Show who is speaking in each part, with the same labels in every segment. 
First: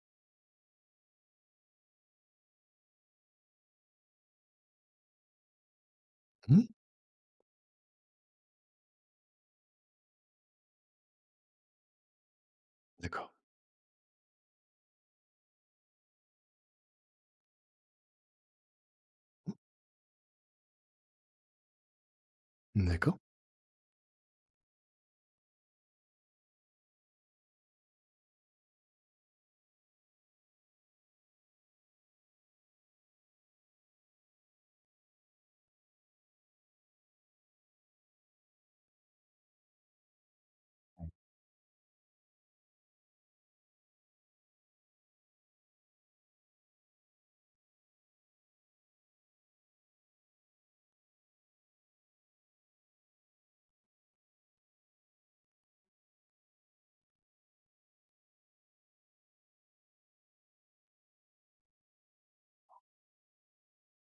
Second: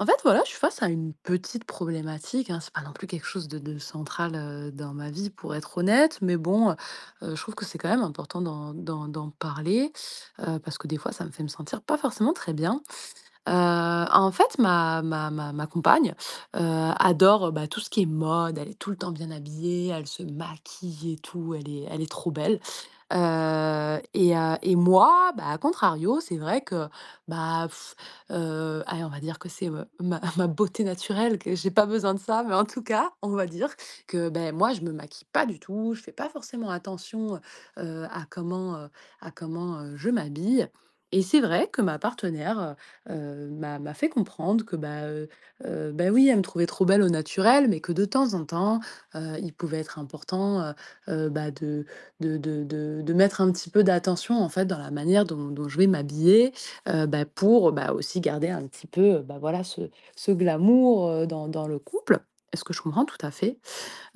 Speaker 1: En fait, voilà, je suis face à une petite problématique, hein. C'est pas non plus quelque chose de central dans ma vie, pour être honnête, mais
Speaker 2: Mmh.
Speaker 1: bon, je trouve que c'est quand même important d'en parler, parce que des fois, ça me fait me sentir pas forcément très bien.
Speaker 2: D'accord,
Speaker 1: Heu, En fait, ma compagne, adore, bah, tout ce qui est mode. Elle est tout le temps bien habillée, elle se maquille et tout, elle est trop belle.
Speaker 2: d'accord.
Speaker 1: Et moi, bah, à contrario, c'est vrai que, bah, allez, on va dire que c'est, ma ma beauté naturelle, que j'ai pas besoin de ça, mais en tout cas, on va dire que, ben moi, je me maquille pas du tout, je fais pas forcément attention, heu, à comment, heu, à comment, je m'habille. Et c'est vrai que ma partenaire, m'a fait comprendre que, bah, bah, oui, elle me trouvait trop belle au naturel, mais que de temps en temps, il pouvait être important, bah, de mettre un petit peu d'attention, en fait, dans la manière dont je vais m'habiller, bah, pour, bah, aussi garder un petit peu, bah, voilà, ce glamour, dans le couple. Est ce que je comprends tout à fait.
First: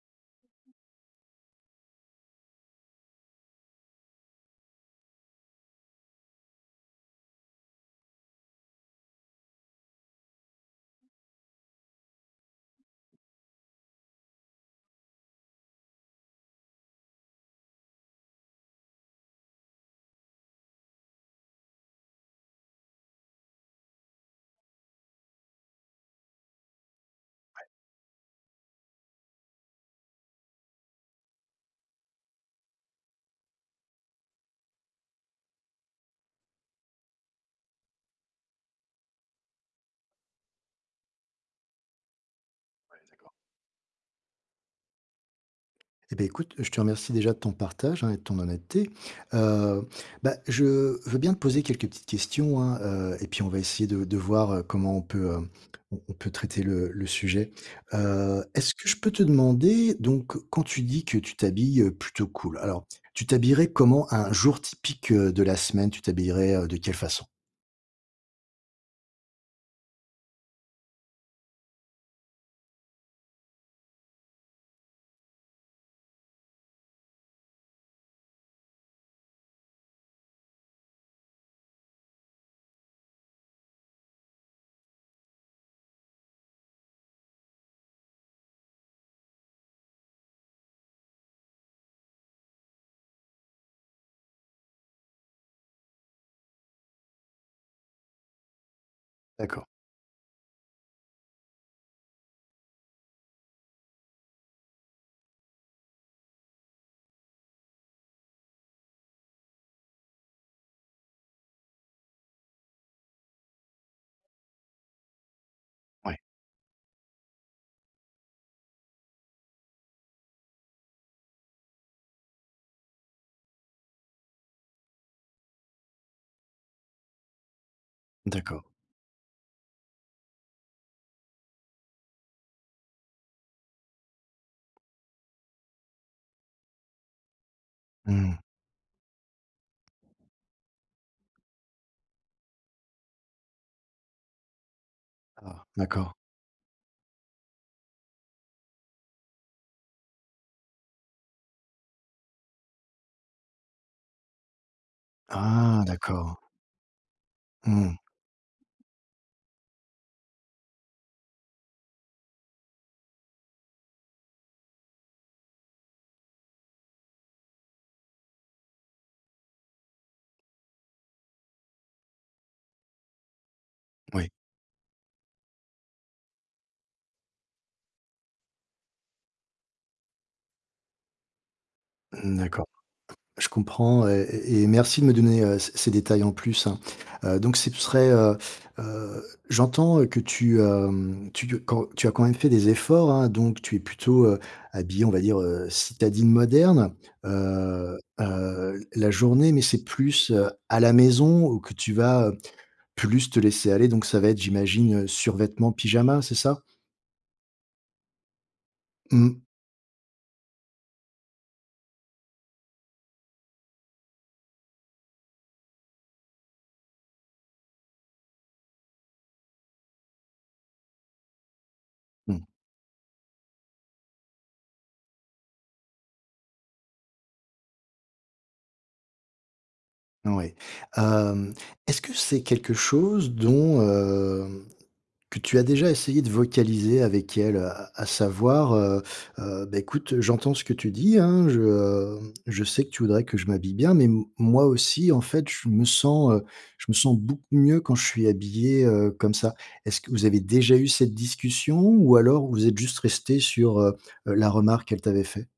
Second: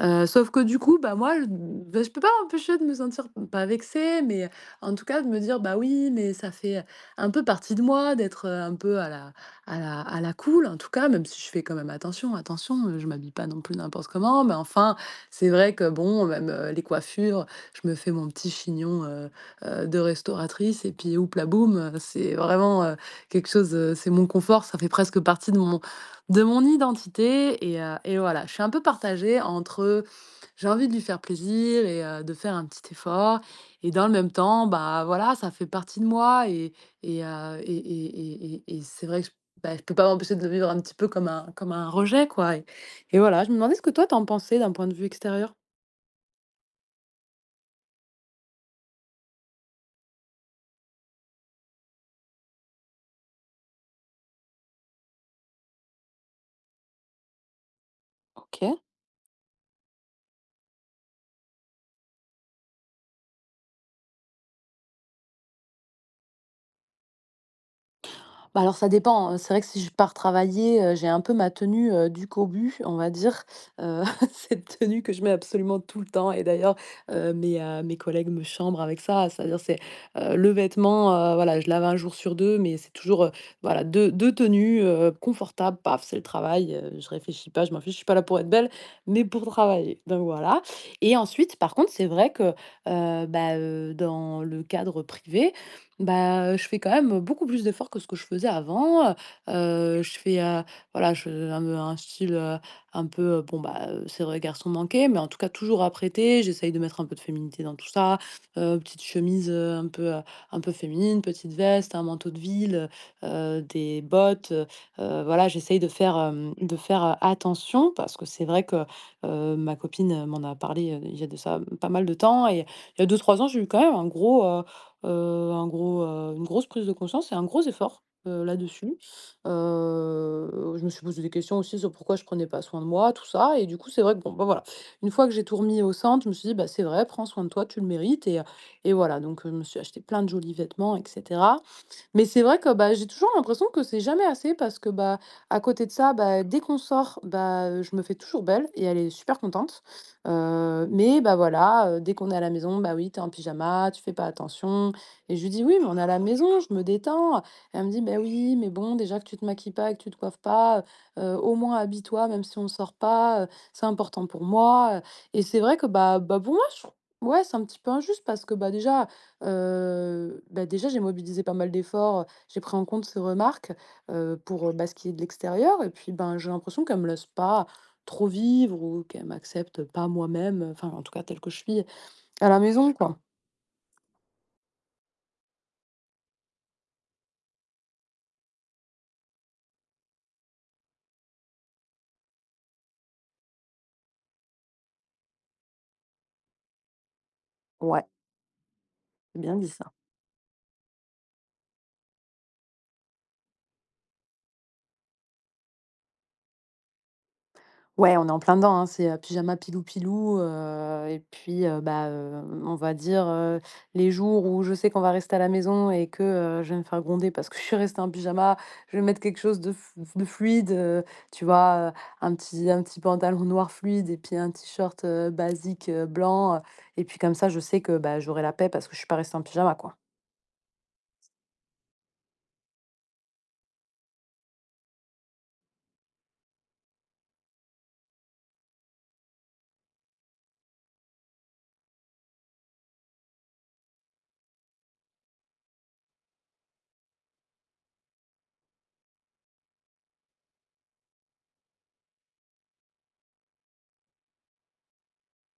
Speaker 1: Sauf que du coup, bah, moi, je peux pas m'empêcher de me sentir pas vexée, mais en tout cas de me dire: «Bah, oui, mais ça fait un peu partie de moi d'être, un peu à la cool», en tout cas, même si je fais quand même attention, attention, je m'habille pas non plus n'importe comment, mais enfin, c'est vrai que bon, même, les coiffures, je me fais mon petit chignon, de restauratrice et puis la boum, c'est vraiment, quelque chose, c'est mon confort, ça fait presque partie de mon identité et voilà. Je suis un peu partagée entre j'ai envie de lui faire plaisir et de faire un petit effort et dans le même temps, bah, voilà, ça fait partie de moi et heu, et et et c'est vrai que je peux pas m'empêcher de le vivre un petit peu comme un rejet, quoi et
Speaker 2: Ouais,
Speaker 1: et
Speaker 2: d'accord.
Speaker 1: voilà, je me demandais ce que toi t'en pensais d'un point de vue extérieur?
Speaker 2: Eh beh, écoute, je te remercie déjà de ton partage, hein, et de ton honnêteté. Heu, je veux bien te poser quelques petites questions, hein, et puis on va essayer de voir, comment on peut, on peut traiter le sujet. Est-ce
Speaker 1: OK.
Speaker 2: que je peux te demander, donc quand tu dis que tu t'habilles, plutôt cool, alors tu t'habillerais comment un jour typique, de la semaine? Tu t'habillerais, de quelle façon?
Speaker 1: Bah, alors ça dépend, hein. C'est vrai que si je pars travailler, j'ai un peu ma tenue, du cobu, on va dire, heu, cette tenue que je mets absolument tout le temps et d'ailleurs, mes collègues me chambrent avec ça. C'est-à-dire c'est, le vêtement, voilà, je lave un jour sur deux, mais c'est toujours, voilà deux tenues, confortables, paf, c'est le travail, je réfléchis pas, je m'en fiche, je suis pas là pour être belle, mais pour travailler, donc voilà. Et ensuite, par contre, c'est vrai que, bah, dans le cadre privé, bah, je fais quand même beaucoup plus d'efforts que ce que je faisais avant.
Speaker 2: D'accord,
Speaker 1: Je fais, voilà, je un style, un peu, bon, bah, c'est vrai garçon manqué, mais en tout cas toujours apprêté. J'essaye de mettre un peu de féminité dans tout ça, petite chemise, un peu féminine, petite veste, un manteau de ville, heu des bottes, voilà, j'essaye de faire,
Speaker 2: ouais,
Speaker 1: attention parce que c'est vrai que, ma copine, m'en a parlé, il y a de ça pas mal de temps et il y a deux trois ans, j'ai eu quand même une grosse prise de conscience et un gros effort,
Speaker 2: d'accord.
Speaker 1: là-dessus. Je me suis posé des questions aussi sur pourquoi je prenais pas soin de moi, tout ça et du coup, c'est vrai que bon, bah, voilà, une fois que j'ai tout remis au centre, je me suis dit: «Bah, c'est vrai, prends soin de toi, tu le mérites»
Speaker 2: Mmh.
Speaker 1: et voilà, donc je me suis acheté plein de jolis vêtements et cetera. Mais c'est vrai que, bah, j'ai toujours l'impression que c'est jamais assez parce que, bah, à
Speaker 2: Ah.
Speaker 1: côté de
Speaker 2: D'accord.
Speaker 1: ça, bah, dès qu'on sort, bah, je me fais toujours belle et elle est super contente. Mais bah, voilà, dès qu'on est à la maison, bah, oui, t'es en pyjama, tu fais pas attention. Et je lui dis: «Oui,
Speaker 2: Ah
Speaker 1: mais on est à la
Speaker 2: d'accord.
Speaker 1: maison, je me détends». Elle me
Speaker 2: Mmh,
Speaker 1: dit: ben oui, mais bon, déjà que tu te maquilles pas et que tu te coiffes pas, au moins habille-toi même si on sort pas, c'est important pour moi, et c'est vrai que, bah, pour moi, je trou ouais, c'est un petit peu injuste parce que, bah, déjà, j'ai mobilisé pas mal d'efforts, j'ai pris en compte ses remarques,
Speaker 2: oui,
Speaker 1: pour, bah, ce qui est de l'extérieur et puis, ben, j'ai l'impression qu'elle me laisse pas trop vivre ou qu'elle m'accepte pas moi-même, enfin, en tout cas, telle que je suis
Speaker 2: Mmh,
Speaker 1: à la
Speaker 2: d'accord.
Speaker 1: maison, quoi.
Speaker 2: Je comprends et merci de me donner, c ces détails en plus, hein. Donc ce serait, heu, j'entends, que tu quand tu as quand même fait des efforts, hein, donc tu es plutôt, habillée, on va dire, citadine moderne.
Speaker 1: Ouais,
Speaker 2: La
Speaker 1: c'est
Speaker 2: journée,
Speaker 1: bien
Speaker 2: mais
Speaker 1: dit.
Speaker 2: c'est
Speaker 1: ça.
Speaker 2: plus, à la maison ou que tu vas, plus te laisser aller, donc ça va être, j'imagine, survêtement, pyjama, c'est ça?
Speaker 1: Ouais, on est en plein dedans, hein, c'est,
Speaker 2: Mmh
Speaker 1: pyjama pilou pilou, et puis, bah, on va dire, les jours où je sais qu'on va rester à la maison et que, je vais me faire gronder parce que je suis restée en pyjama, je vais mettre quelque chose de fluide, tu vois? Un
Speaker 2: mh,
Speaker 1: petit un petit pantalon noir fluide et puis un t-shirt, basique, blanc, et puis comme ça je sais que, bah, j'aurai la paix parce que je suis pas restée en pyjama, quoi.
Speaker 2: ouais. Hem, Est-ce que c'est quelque chose dont, que tu as déjà essayé de vocaliser avec elle, à savoir, «Bah, écoute, j'entends ce que tu dis, hein, je sais que tu voudrais que je m'habille bien, mais m moi aussi, en fait, je me sens beaucoup mieux quand je suis habillé comme ça». Est-ce que vous avez déjà eu cette discussion ou alors vous êtes juste resté sur, la remarque qu'elle t'avait fait?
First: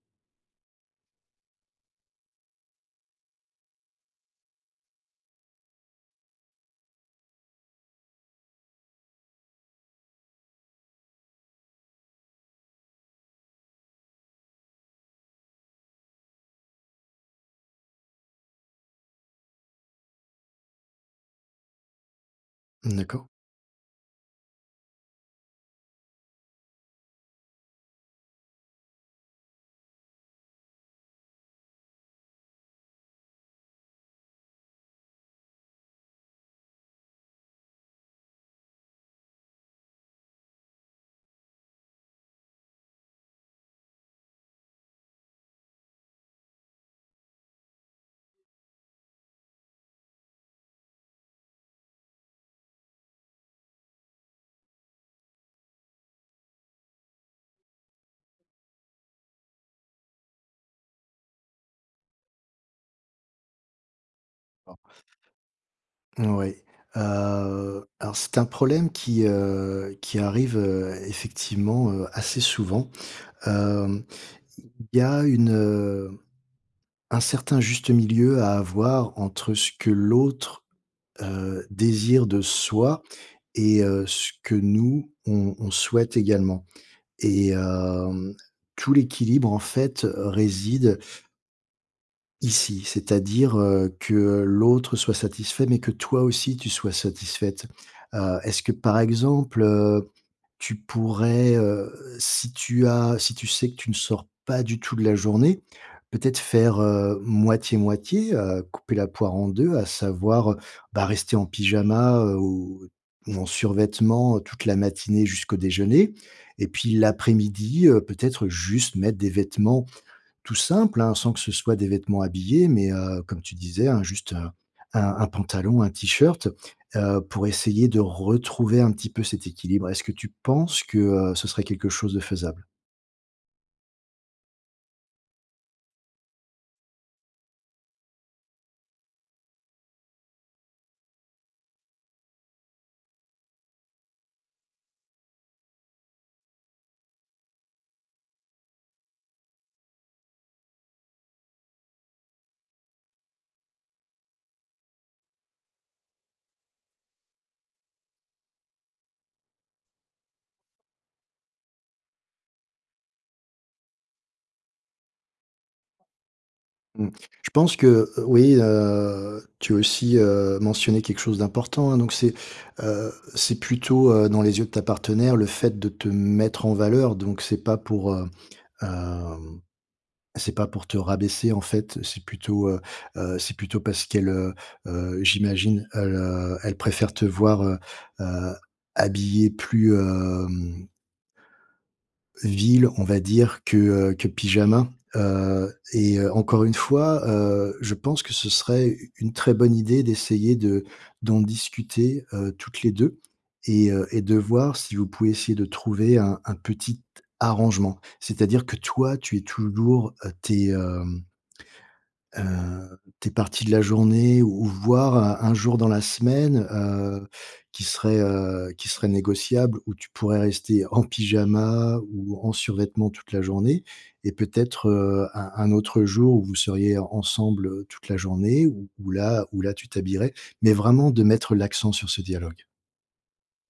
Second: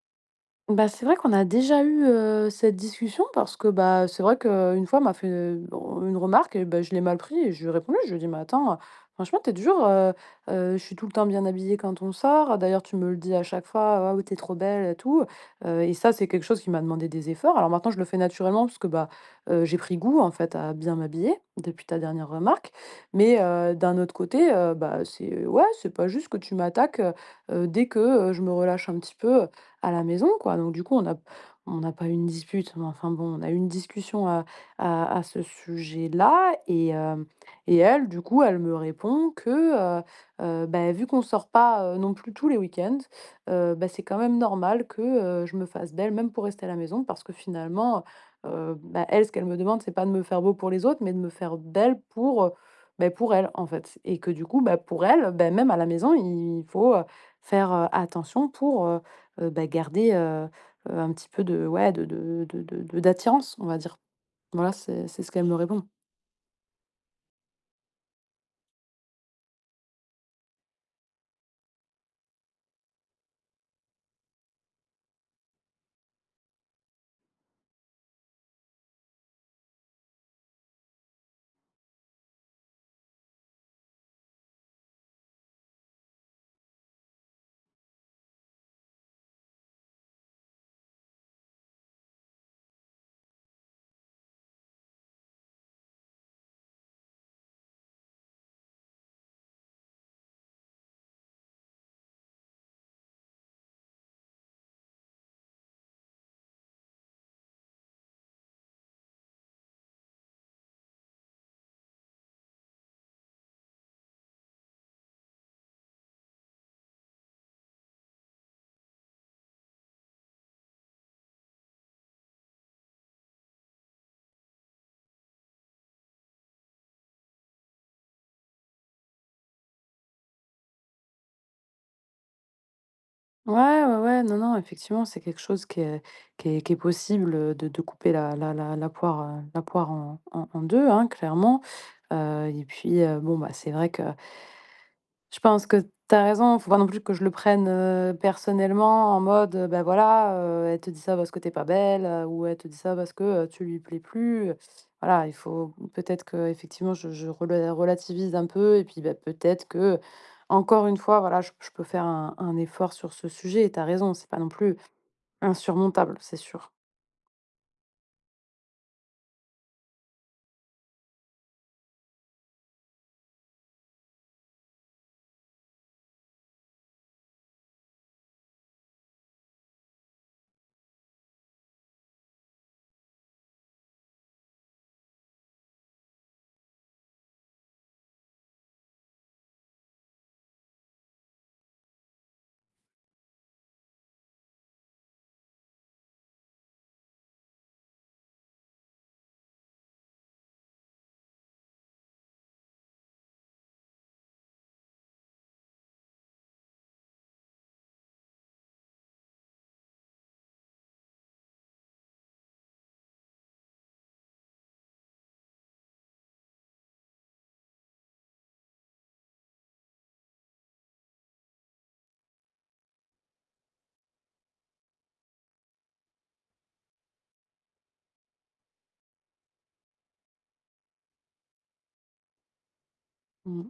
Speaker 1: Bah, c'est vrai qu'on a déjà eu, cette discussion parce que, bah, c'est vrai qu'une fois, m'a fait, bon, une remarque et bah, je l'ai mal pris et je lui ai répondu. Je lui ai dit: «Mais attends, franchement, t'es dur du genre, je suis tout le temps bien habillée quand on sort. D'ailleurs, tu me le dis à chaque fois, waouh, tu es trop belle et tout». Et ça, c'est quelque chose qui m'a demandé des efforts. Alors maintenant, je le fais naturellement parce que, bah, j'ai pris goût, en fait, à bien m'habiller depuis ta dernière remarque.
Speaker 2: D'accord.
Speaker 1: Mais, d'un autre côté, bah, c'est ouais, c'est pas juste que tu m'attaques, dès que, je me relâche un petit peu, à la maison, quoi. Donc du coup, on n'a pas eu une dispute, mais enfin bon, on a eu une discussion à ce sujet-là et elle, du coup, elle me répond que, bah, vu qu'on sort pas, non plus tous les week-ends, bah, c'est quand même normal que, je me fasse belle, même pour rester à la maison parce que finalement, bah, elle, ce qu'elle me demande, c'est pas de me faire beau pour les autres, mais de me faire belle pour elle, en fait et que du coup, bah, pour elle, bah, même à la maison, il faut, faire, attention pour, bah, garder, un petit peu de ouais, de d'attirance, on va dire. Voilà, c'est ce qu'elle me répond.
Speaker 2: Oui. Alors c'est un problème qui arrive, effectivement, assez souvent, hem il y a une, un certain juste milieu à avoir entre ce que l'autre, désire de soi et ce que nous, on souhaite également et tout l'équilibre, en fait, réside ici. C'est-à-dire, que l'autre soit satisfait, mais que toi aussi tu sois satisfaite. Est-ce que, par exemple, tu pourrais, si tu as si tu sais que tu ne sors pas du tout de la journée, peut-être faire, moitié-moitié, couper la poire en 2, à savoir, bah, rester en pyjama, ou en survêtement, toute la matinée jusqu'au déjeuner et puis l'après-midi, peut-être juste mettre des vêtements tout simple, hein, sans que ce soit des vêtements habillés, mais comme tu disais, hein, juste, un pantalon, un t-shirt, pour essayer de retrouver un petit peu cet équilibre. Est-ce que tu penses que, ce serait quelque chose de faisable?
Speaker 1: Ouais, ouais, ouais, non, non, effectivement, c'est quelque chose qui est possible, de couper la poire, la poire en deux, hein, clairement. Et puis, bon, bah, c'est vrai que je pense que tu as raison, faut pas non plus que je le prenne, personnellement en mode, bah, voilà, elle te dit ça parce que t'es pas belle, ou elle te dit ça parce que, tu lui plais plus. Voilà, il faut peut-être qu'effectivement je relativise un peu et puis, bah, peut-être que encore une fois, voilà, je peux faire un effort sur ce sujet et tu as raison, c'est pas non plus insurmontable, c'est sûr.
Speaker 2: Mmh. Je pense que, oui, tu as aussi, mentionné quelque chose d'important, hein, donc c'est plutôt, dans les yeux de ta partenaire, le fait de te mettre en valeur, donc c'est pas pour, hem c'est pas pour te rabaisser en fait, c'est plutôt parce qu'elle, j'imagine, elle, elle préfère te voir, heu, habillée plus, ville, on va dire, que pyjama, et encore une fois, je pense que ce serait u une très bonne idée d'essayer de d'en discuter, toutes les 2 et de voir si vous pouvez essayer de trouver un petit arrangement. C'est-à-dire que toi, tu es toujours, tes, hem tes parties de la journée ou voire, un jour dans la semaine, qui serait négociable où tu pourrais rester en pyjama ou en survêtement toute la journée et peut-être, un autre jour où vous seriez ensemble, toute la journée où là tu t'habillerais, mais vraiment de mettre l'accent sur ce dialogue.
Speaker 1: Mmh.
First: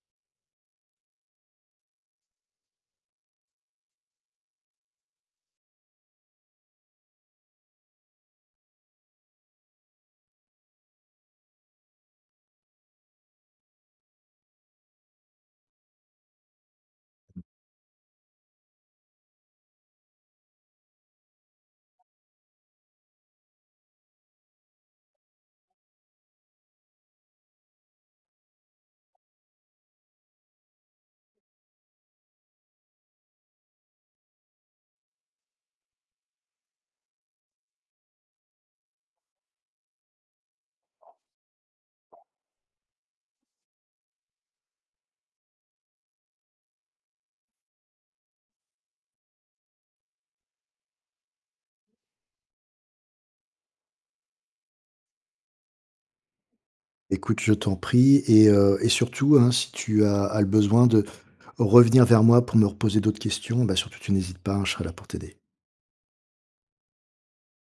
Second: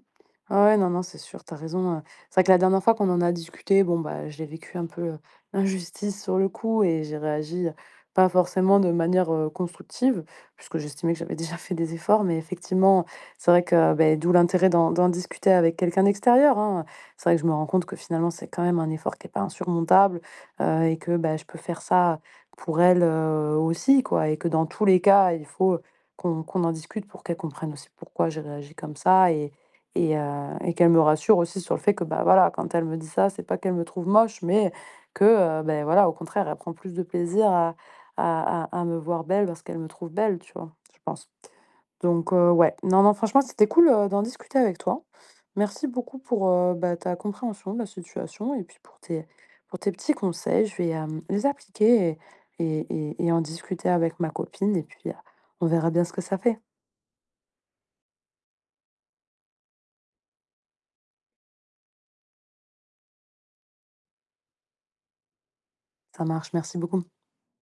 Speaker 1: Ouais, ouais, non, non, c'est sûr, t'as raison. C'est vrai que la dernière fois qu'on en a discuté, bon, bah, j'ai vécu un peu, l'injustice sur le coup et j'ai réagi, pas forcément de manière, constructive, puisque j'estimais que j'avais déjà fait des efforts. Mais effectivement, c'est vrai que, beh, d'où l'intérêt d'en discuter avec quelqu'un d'extérieur, hein. C'est vrai que je me rends compte que finalement, c'est quand même un effort qui est pas insurmontable, et que, bah, je peux faire ça pour elle, aussi, quoi. Et que dans tous les cas, il faut qu'on en discute pour qu'elle comprenne aussi pourquoi j'ai réagi comme ça et qu'elle me rassure aussi sur le fait que, bah, voilà, quand elle me dit ça, c'est pas qu'elle me trouve moche, mais que, beh, voilà, au contraire, elle prend plus de plaisir à me voir belle parce qu'elle me trouve belle, tu vois? Je pense. Donc, ouais, non, non, franchement, c'était cool, d'en discuter avec toi. Merci beaucoup pour, bah, ta compréhension de la situation et puis pour tes petits conseils. Je vais, les appliquer et en discuter avec ma copine et puis, on verra bien ce que ça fait.
Speaker 2: Écoute, je t'en prie et surtout, hein, si tu as le besoin de revenir vers moi pour me reposer d'autres questions, bah, surtout tu n'hésites pas, hein, je serai là pour t'aider.
Speaker 1: Ça marche, merci beaucoup.